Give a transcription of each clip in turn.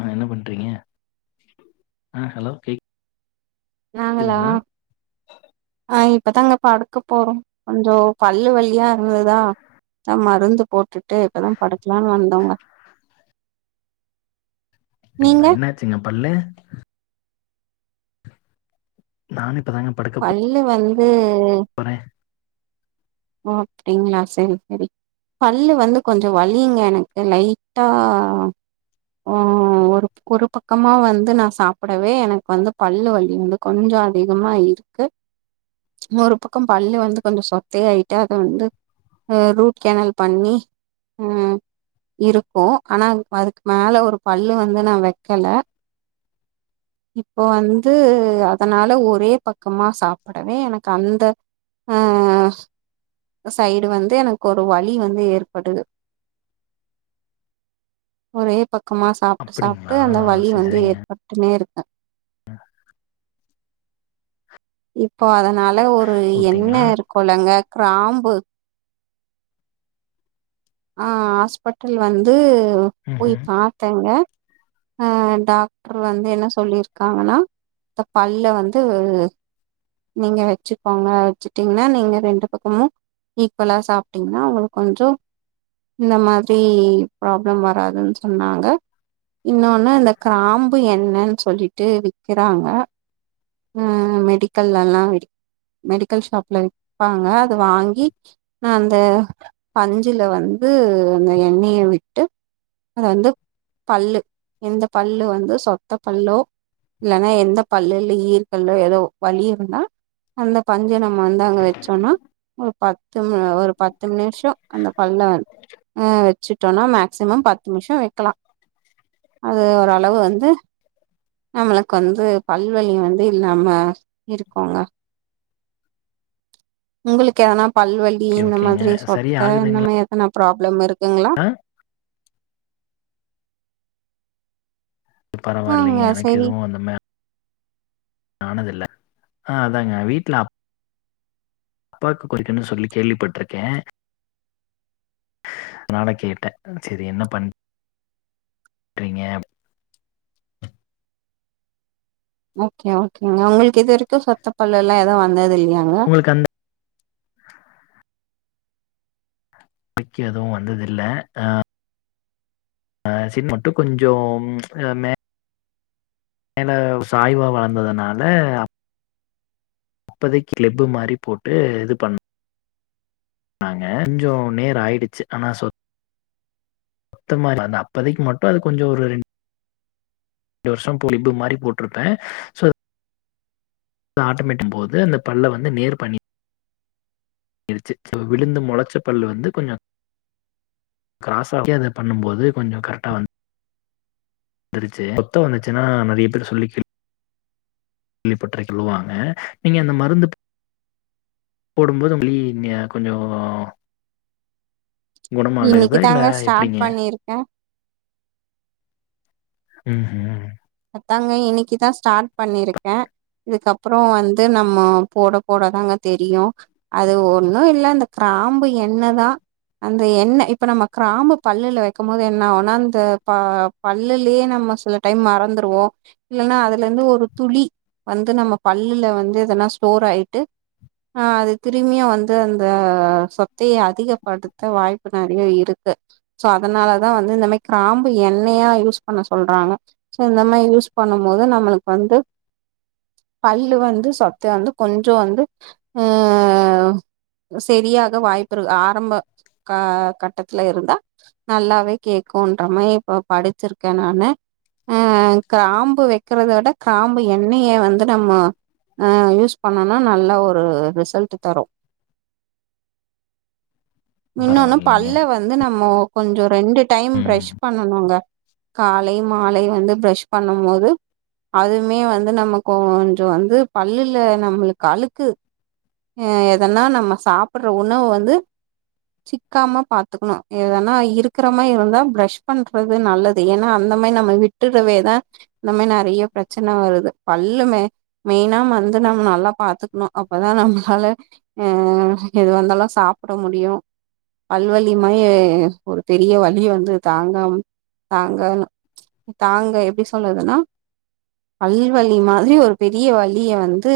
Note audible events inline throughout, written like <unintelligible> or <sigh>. ஆ என்ன பண்றீங்க ஆ ஹலோ நாங்களா கேக்குதுங்களா? ஆ இப்பதாங்க படுக்க போறோ கொஞ்சோ பல்லு வலியா இருந்ததா தா மருந்து போட் டு இப்பதா படுக்கலான்னு வந்தோங்க நீங்க அப்டிங்களா என்னாச்சுங்க பல்லு நானுப் பள்ளு வந்து போறேன். ஓ அப்டிங்களா செரி செரி பல்லு வந்து கொஞ்சோ வலிங்க எனக்கு லைட்டா ஓ ஒர் ஒரு பக்கமா வந்து நா சாப்டவே எனக்கு வந்து பல்லு வலி வந்து கொஞ்சோ அதிகமா இருக்கு ஒரு பக்கொம் பள்ளு வந்து கொஞ்சோ சொத்தையாட் டங்க வந்து ஆ ரூட் கேனல் பண்ணி உம் இருக்கு ஆனா துக் அதுக் மேல ஒரு பல்லு வந்து நா வைக்கல இப்போ வந்து அதனால ஒரே பக்கமா சாப்டவே எனக்கு அந்த ஆ ஆ சைடு வந்து எனக்கு ஒரு வலி வந்து ஏற்படுது ஒரே பக்கமா சாப்ட்டு சாப்ட்டு அப்டிங்களா? அந்த வலி சரி வந்து சரிங்க. ஏற்பட்ன்னே இருக்கு இப்போ அதனால ஒரு எண்ண ஓகேங்களா? இருக்குலங்க கிராம்பு ஆ ஹாஸ்பிட்டல் வந்து போய் ம்ஹ்ம். பாத்தேங்க ஆ டாக்டர் வந்து என்ன சொல்லியிருக்காங்கன்னா இந்த பல்ல வந்து நீங்க வச்சுக்கோங்க வச்சுட்டீங்கன்னா நீங்க ரெண்டு பக்கமு ஈக்குவலா சாப்ட்டீங்கன்னா உங்களுக்கு கொஞ்சோ இந்த மாரி பிராப்ளம் வராதுன்னு சொன்னாங்க இன்னொன்னு இந்த காம்பு எண்ணனு சொல்லிட்டு விக்கிறாங்க உம் மெடிக்கல்லல்லா விக் மெடிக்கல் ஷாப்ல விப்பாங்க அது வாங்கி அந்த பஞ்சுல வந்து து அந்த எண்ணெய விட்டு அத வந்து பல்லு எந்த பல்லு வந்து சொத்த பல்லோ இல்லன்னா எந்த பல்லுல்ல ஈற்கல்ல ஏதோ வலி இருந்தா அந்த பஞ்ச நம்ம வந்து அங்க வச்சோனா ஒரு பத்து ம் ஒரு பத்து நிம்ஷோ அந்த பல்லன் ஆ வச்சுட்டோனா மேக்சிமம் பத்து நிம்ஷோ வைக்கலா அது ஓரளவு வந்து நம்மளுக்கு வந்து பல்வலி வந்து இல்லாம இருக்கோங்க உங்களுக்கு ஏதனா பல்வலி ஓகே இந்த ஓகேங்க. மாதிரி சரி சொத்த இந்த ஆகுதுங்களா? என்மே எத்தனா பிராப்ளம் இருக் குங்களா ஆங்க பரவாயில்லைங்க எனக்கு சரி எதுவு அந்த மா ஆனதில்ல அ அதாங்க வீட்ல அப் அப்பாக்கு புடிக்குனு சொல்லி கேள்விப்பட்ருக்கே அதனால கேட்டே சரி என்ன பண் பண்றிங்க ஓகே ஓகேங்க உங்ளுக்கு இதுவரைக்கு சொத்த பல் எல்லா எதா வந்ததில் யாங்க உங்களுக்கு அந்த க்கி எதுவு வந்ததில்ல அ அ சின் மட்டு கொஞ்சொ மே மேல சாய்வா வளந்ததுனால அப்பதைக் கிளிப்பு மாரி போட்டு இது பண் ணாங்க கொஞ்ச நேர் ஆயிடுச்சு ஆனா சொத் த மாரி அந்த அப்பதைக்கு மட்டு அது கொஞ்ச ஒரு ரெண் டு வருஷ ப்லிப்பு மாரி போட்ருப்ப சோ து ஆட்டமேட்டும் போது அந்த பல்ல வந்து நேர் பண்ணி ச்சு விழுந்து மொளச்ச பல்லு வந்து கொஞ்ச கிராஸாக்கி அத பண்ணும்போது கொஞ்ச கரெக்டா வந் துருச்சு சொத்த வந்துச்சுனா நறைய பேர் சொல்லி கேள் விப்பட்ருக்லுவாங்க நீங்க அந்த மருந்து போடும்போது நீங்க கொஞ்ச இன்னைக்கு தாங்க ஸ்டார்ட் எப்டிங்க பண்ணிருக்க ம் ஹூ அதாங்க இன்னைக்குதா ஸ்டார்ட் பண்ணிருக்க இதுக்கப்புற வந்து நம்ம போட போடதாங்க தெரியு அது ஒன்னு இல்ல அந்த க்ரா ம்பு எண்ணெ தா அந்த எண்ணெ இப்ப நம்ம க்ராம்பு பல்லுல வெக்கம்போது என்ன ஆவுனா அந்த ப பல்லுலயே நம் ம சில டைம் மறந்து ருவோ இல்லனா அதுல இருந்து ஒரு துளி வந்து நம்ம பல்லுல வந்து இதெல்லா ஸ்டோர் ஆயிட்டு ஆ அது திரும்பியு வந்து அந்த சொத்தைய அதிகப்படுத்த வாய்ப்பு நெறைய இருக்கு சோ அதனாலதா வந்து இந்த மாரி க்ராம்பு எண்ணெயா யூஸ் பண்ண சொல்றாங்க இந்த மாரி யூஸ் பண்ணும் போது நம்மளுக்கு வந்து பல்லு வந்து சொத்தையானது கொஞ்ச வந்து அ சரியாக வாய்ப்பு இரு ஆரம்ப க கட்டத்துல இருந்தா நல்லாவே கேக்குன்ற மாரி இப்ப படிச்சிருக்கே நானு அ அ க்ராம்பு வெக்கிறத வுட க்ராம்பு எண்ணெய வந்து நம்ம அ யூஸ் பண்ணனா நல்லா ஒரு ரிசல்ட் தரு இன்னோனு பரவாயில்லைங்க பல்ல வந்து நம்மொ கொஞ்ச ரெண்டு டைம் ம் ப்ரஷ் பண்ணனுங்க காலை மாலை வந்து ப்ரஷ் பண்ணும் போது அதுமே வந்து நமக் கொஞ்ச வந்து பல்லுல நம்மளுக்கு அழுக்கு அ எதனா நம்ம சாப்பிடுற உணவு வந்து சிக்காம பாத்துக்கணு எதனா இருக்கற மாரி இருந்தா ப்ரெஷ் பண்றது நல்லது ஏனா அந் த மாயி நம்ம விட்டுறவேதா இந்த மாயி நறைய பிரச்சன வருது பல்லு மெ மெய்னா வந்து நம்ம நல்லா பாத்துக்கணு அப்பதா நம்மளால அ எது வந்தாலு சாப்பட முடியு பல்வலி மாயி ஒரு பெரிய வலிய வந்து தாங்காம தாங்கவனா தாங்க எப்படி சொல்றதுனா பல் வலி மாதிரி ஒரு பெரிய வலிய வந்து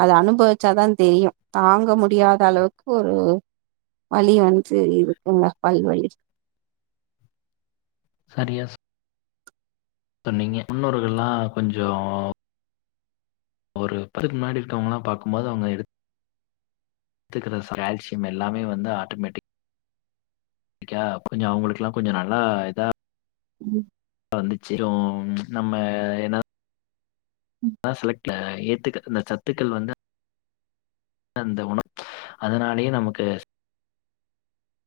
அத அனுபவிச்சாதா தெரியு தாங்க முடியாத அளவுக்கு ஒரு வலி வந்து இருக்குங்க பல் வலி சரியா சொ சொன்னிங்க முன்னோர்கல்லா கொஞ்ச ஒரு ப்பதுக்கு முன்னாடி இருக்கவங்கலா பாக்கும்போது அவங்க எடு எத்துக்கற கால்சியம் எல்லாமே வந்து ஆட்டோமேட்டிக் க்கா கொஞ்ச அவங்களுக்கெல்லா கொஞ்ச நல்லா இதா வந்துச்சிரு நம்ம என்னதா செலக்ட் கில ஏத்துக்க இந்த சத்துக்கள் வந்து அந்த உணவ் அதனாலேயே நமக்கு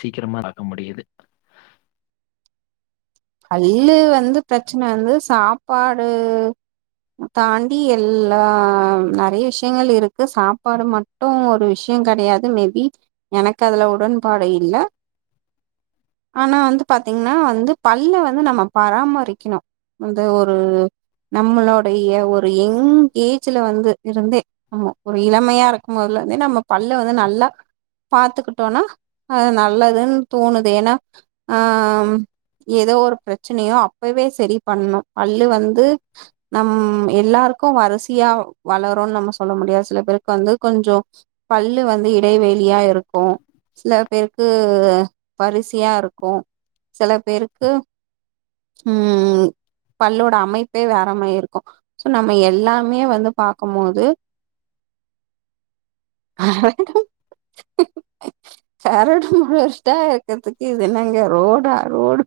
சீக்கிரமா தாக்க முடியுது பல்லு வந்து பிரச்சன வந்து சாப்பாடு தாண்டி எல்லா நெறைய விஷயங்கள் இருக்கு சாப்பாடு மட்டு ஒரு விஷ்யோ ம் கெடையாது மேபி எனக்கு அதுல உடன்பாடு இல்ல ஆனா வந்து பாத்தீங்கன்னா வந்து பல்லு வந்து நம்ம பராமரிக்கணு வந்து ஒரு நம்மளுடைய ஒரு எங் ஏஜ்ல வந்து இருந்தே நம்ம ஒரு இளமையா இருக்கு போதுல வந்து நம்ம பல்ல வந்து நல்லா பாத்துக்கிட்டோன்னா அது நல்லதுன்னு தோணுது ஏன்னா அ ஏதோ ஒரு பிரச்சனையோ அப்பவே செரி பண்ணு பல்லு வந்து நம் எல்லாருக்கு கும் வரிசையா வளரும்னு நம்ம சொல்ல முடியாது சில பேருக்கு வந்து கொஞ்சோ பல்லு வந்து இடைவே ளியா இருக்கு சில பேருக்கு வரிசையா இருக்கு சில பேருக்கு க்கு ம் பல்லோட அமைப்பே வேறமேரி இருக்கு சோ நம்ம எல்லாமே வந்து பாக்கும் போது ஹ கரடு மொரடா இருக்குறதுக்கு இது என்னங்க ரோடா ரோடு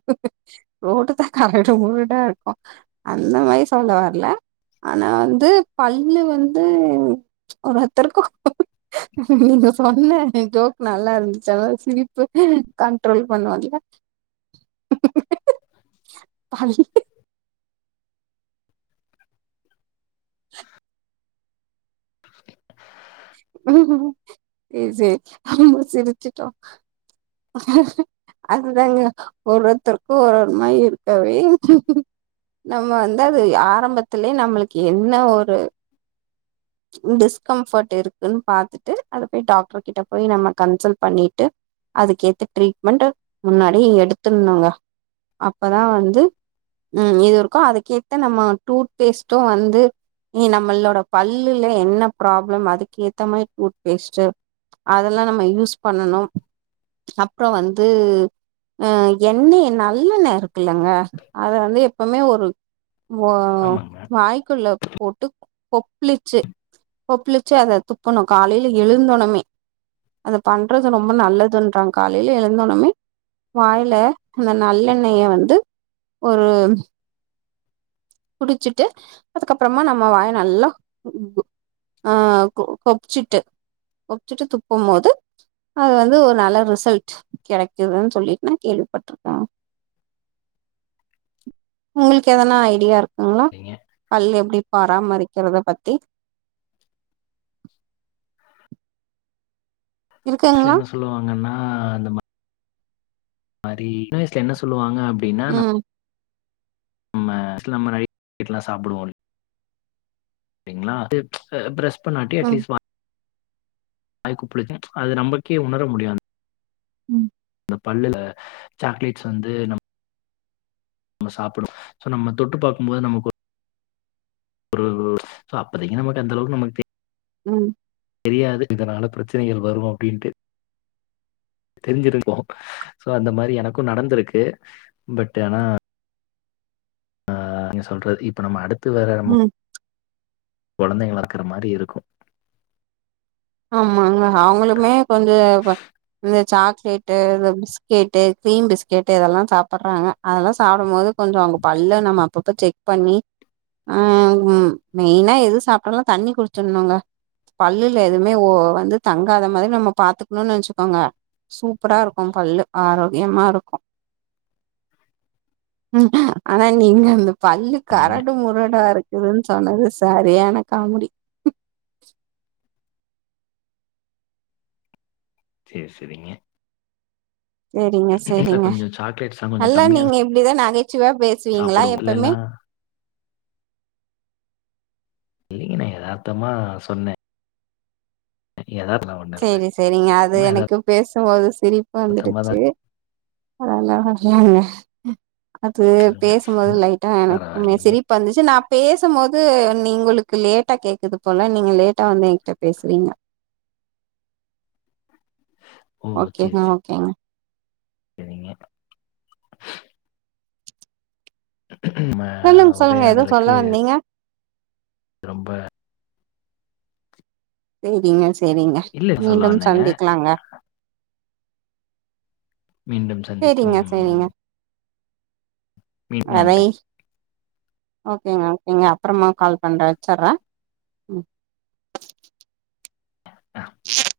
ரோட்டு தா கரடு முரடா இருக்கு அந்த மாரி சொல்ல வர்ல ஆனா வந்து பல்லு வந்து ஒவ்வெருதர்க்கு நீங்க சொன்ன ஜோக் நல்லா இருந்துச்சி அதனால சிரிப்பு கண்ட்ரோல் பண்ண முட்ல பல்லு ம் சேரி சேரி நம்ம சிரிச்சுட்டோ அதுதாங்க ஒருத்தருக்கு ஒரு ஒரு மாரி இருக்கவே நம்ம வந்து அது ஆரம்பத்துலயே‌ நம்மளுக்கு என்ன ஒரு <inaudible> டிஸ்கம்ஃபர்ட் இருக்குன்னு பாத்துட்டு அத போய் டாக்டர் கிட்ட போய் நம்ம கன்சல்ட் பண்ணிட்டு அதுக்கேத்து ட்ரீட்மெண்ட் முன்னாடி எடுத்துணுங்க அப்பதா வந்து ம் இது இருக்கு அதுக்கேத்த நம்ம டூத்பேஸ்ட்டும் வந்து நம்மளோட பல்லுல என்ன ப்ராப்ளம் அதுக்கு ஏத்த மாரி டூத்பேஸ்ட்டு அதெல்லா நம்ம யூஸ் பண்ணணு அப்புறோ வந்து அ எண்ண நல்லெண்ண இருக்குல்லங்க அத வந்து எப்பவுமே ஒரு ஆமாங்க. வாய்குள்ள போட் கொப்புளிச்சு கொப்புளிச்சு அத துப்புணு காலையில எழுந்தணுமே அது பண்றது ரொம்ப நல்லது ன்றாங்க காலையில எழுந்தோனுமே வாயில அந்த நல்லெண்ணெய வந்து ஒரு குடிச்சுட்டு அதுக்கப்புறமா நம்ம வாய நல்லா அ கொப்ச்சிட்டு கொப்ச்சிட்டு துப்பும் போது அது வந்து ஒரு நல்ல ரிசல்ட் கெடைக்குதுன்னு சொல்லிட்டு நா கேள்விப்பட்டிருக்கே உங்களுக்கு எதனா ஐடியா இருக்குங்களா சரிங்க. பல் எப்டி பராமரிக்கிறத பத்தி வயசுல இருக்குங்களா என்ன சொல்லுவாங்கன்னா அந்த மாரி சின்னவயசுல என்ன சொல்லுவாங்க அப்டின்னா நா ம் நம்ம நெறைய சுவிட்டெல்லா சாப்பிவோ பாத்தீங்களா அது ப்ரஸ் பண்ணாட்டி ம் அட்லீஸ்ட் வாய் வாய்க்கொப்பிளிக்கு அது நமக்கே உணர முடியாது ம் பல்லுல சாக்லேட்ஸ் வந்து நம் நம்ம சாப்பிடு சோ நம்ம தொட்டு பாக்கும் போது நமக்கு ஒரு அப்பதைக்கு நமக்கு அந்த அளவுக்கு நமக்கு தெரி ம் தெரியாது இதனால பிரச்சனைகள் வரு அப்டின்ட்டு தெரிஞ்சிருக்கோ சோ அந்த மாரி எனக்கு நடந்திருக்கு பட் ஆனா அ நீங்க சொல்றது இப்ப நம்ம அடுத்து வேற நம்மோ ம் கொழந்தைங்களக்கற மாரி இருக்கு ஆமாங்க அவங்களுமே கொஞ்சோ சாக்லேட்டு இது பிஸ்கெட்டு க்ரீம் பிஸ்கெட்டு் இதெல்லா சாப்ற்றாங்க அதெல்லா சாப்பிடு போது கொஞ்சோ அவுங்க பல்ல நம்ம அப்பப்ப செக் பண்ணி ம் மெயினா எது சாப்ட்டாலு தண்ணி குடிச்சிணுங்க பல்லுல எதுவுமே ஓ வந்து தங்காத மாரி நம்ம பாத்துக்கணுனு வெச்சுகோங்க சூப்பரா இருக்கு பல்லு ஆரோக்கியமா இருக்கு ஆனா நீங்க அந்த பல்லு சொன்னீங்க கரடு முரடா இருக்கு குதுனு சொன்னது சரியான காமேடி சேர் சேரிங்க செரிங்க செரிங்க சாக்லேட்ஸ்லா கொஞ்சோ நல்லா கம்மியா நீங்க இப்டிதா நகை சுவையா பேசுவீங்களா சாப்பிடுவோ எப்பமே இல்லைன்னா இல்லிங்க நா எதார்த்தமா சொன்ன செரி செரிங்க அது சும்மா எனக்கு பேசும்போது சிரிப்பா எதார்த்தமா வந்துடுச்சு தான் <unintelligible> அது சொன்னேங்க. பேசும்போது லைட்டா எனக்குமே பரவாயில்லைங்க. சிரிப்பு வந்துச்சு நா பேசும்போது நீ உங்ளுக்கு லேட்டா கேக்குது போல நீங்க லேட்டா வந்து என்கிட்ட பேசுறீங்க <inaudible> ஓகேங்க ஓகேங்க செரிங்க சொல்லுங் சொல்லுங்க எதோ உரையாடலுக்கு சொல்ல வந்தீங்க ரொம்ப செரிங்க செரிங்க இல்ல சொல்ல மீண்டும் வந்தேங்க. சந்திக்கலாங்க மீண்டும் சேரிங்க சந்திக்கும் சேரிங்க <unintelligible> அதை நன்றி ஓகேங்க ஓகேங்க அப்றமா கால் பண்ற வெச்சர்ற ம் <inaudible> <inaudible>